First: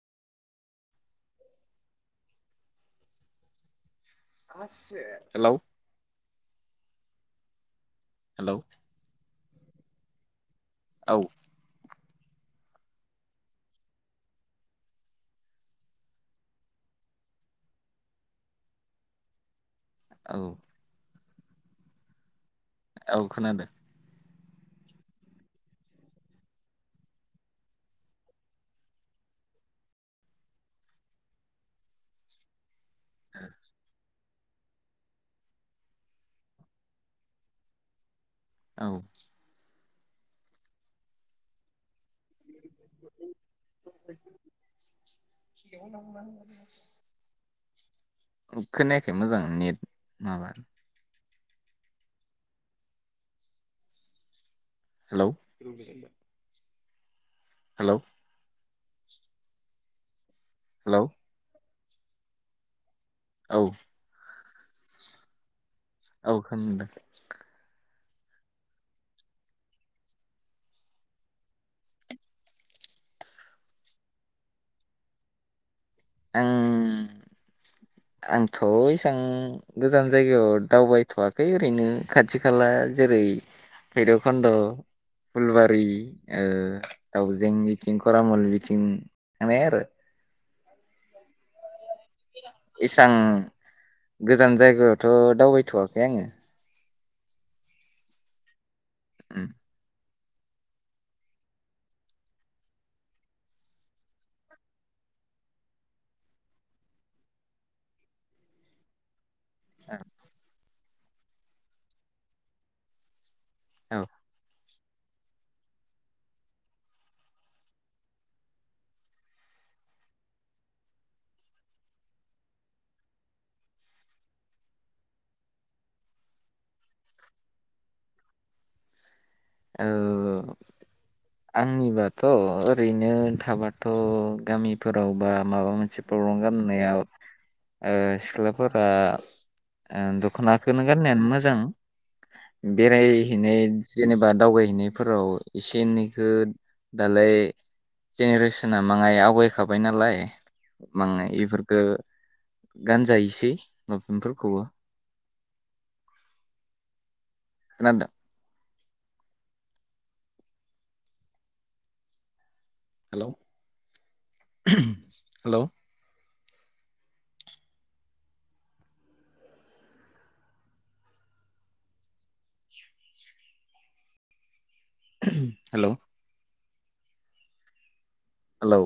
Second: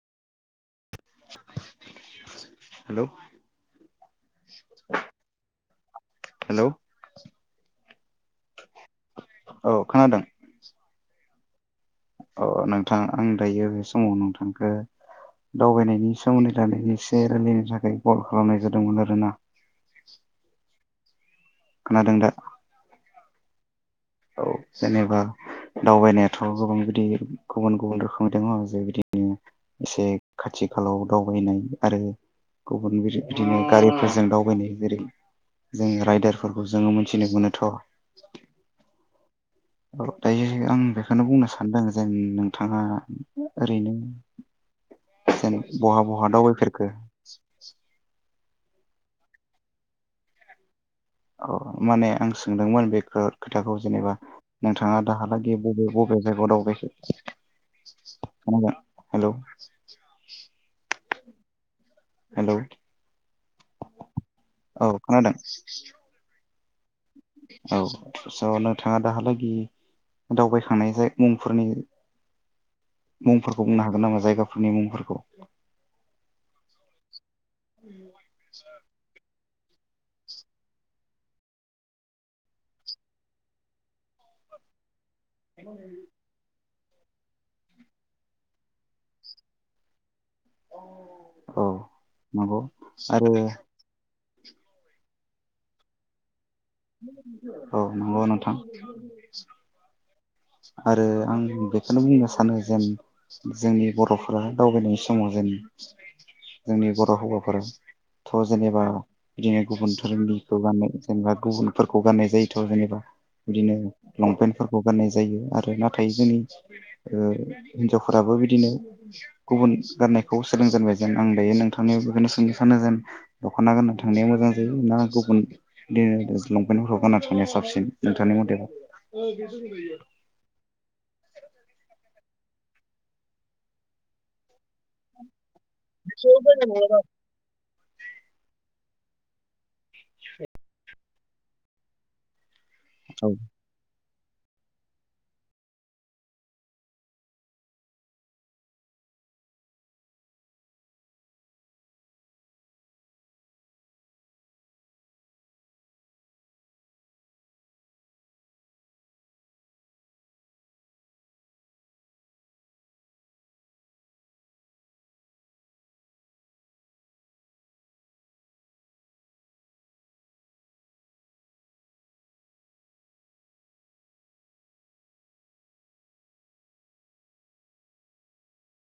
hello hello hello hello औ खोनादों औ अ नोंथां आं दायो बे समाव नोंथांखौ दावबायनायनि सोमोन्दै थाखाय एसे रायलायनो थाखाय कल खालामनाय जादोंमोन आरोना औ खोनादों दा औ खोनादों औ जेनेबा दावबायनायाथ' गोबां बिदि गुबुन गुबुन रोखोमै दङ जे बिदिनो एसे खाथि खालाव दावबायनाय आरो गुबुन बिदिनो गारिफोरजों दाव बायनाय जेरै जों राइदारफोरखौ जोङो मिनथिनो मोनोथ' औ औ दायो आं बेखौनो बुंनो सानदों जों नों थाङा ओरैनो जेन बहा बहा दावबायफेरखो खोनायाखै मोजां नेट माबा औ माने आं सोंदोंमोन बेखो खोथाखौ जेनेबा नोंथाङा हेलौ दाहालागै बबे बबे जायगायाव दावबायखो हेलौ खोनाबाय हेलौ हेलौ हेलौ औ औ खोनादों [inaudible] औ खोनादों औ स' नोंथाङा दाहालागि दावबायखांनाय मुंफोरनि मुंफोरखौ बुंनो हागोन नामा जायगाफोरनि मुंफोरखौ ओं आंथ' एसां गोजान जायगायाव दावबायथ'वाखै ओरैनो खाथि खाला जेरै भैरब खन्द' फुलबारि ओ दावजें बिथिं खरामल बिथिं थांबाय आरो औ नंगौ एसां आरो गोजान जायगायावथ' दावबायथ'वाखै आङो औ नंगौ नोंथां उम [inaudible] आरो आं बेखौनो बुंनो सानो जेन जोंनि बर'फोरा दावबायनाय समाव जेन जोंनि बर' हौवाफोरा थ' जेनेबा बिदिनो गुबुन धोरोमनिखौ गानो जेनेबा गुबुनफोरखौ गाननाय जायोथ' जेनेबा बिदिनो औ लंपेन्ट फोर गाननाय जायो आरो नाथाय जोंनि ओ हिनजावफोराबो बिदिनो गुबुन गाननायखौ सोलोंजेनबाय जेन आं दायो नोंथांनि बेखौनो सोंनो सानो जेन दख'ना गानना थांनाया मोजां जायो ना गुबुन बिदिनो ओ लंपेन्टफोरखौ गाना थांनाया साबसिन नोंथांनि मथेबा औ आंनि बाथ थ' ओरैनो थाबाथ' गामिफोरावबा माबा मोनसे प्रब्लम गाननायाव ओ सिख्लाफोर बा दख'नाखौनो गाननायानो मोजां औ बेरायहैनाय जेनेबा दावबायायहैनायफोराव एसे एनैखो दालाय जेनेरेसना माङाय आवगायखाबाय नालाय माय बेफोरखौ गानजायोसै लंपेनफोरखौबो खोनादों हेलौ हेलौ हेलौ हेलौ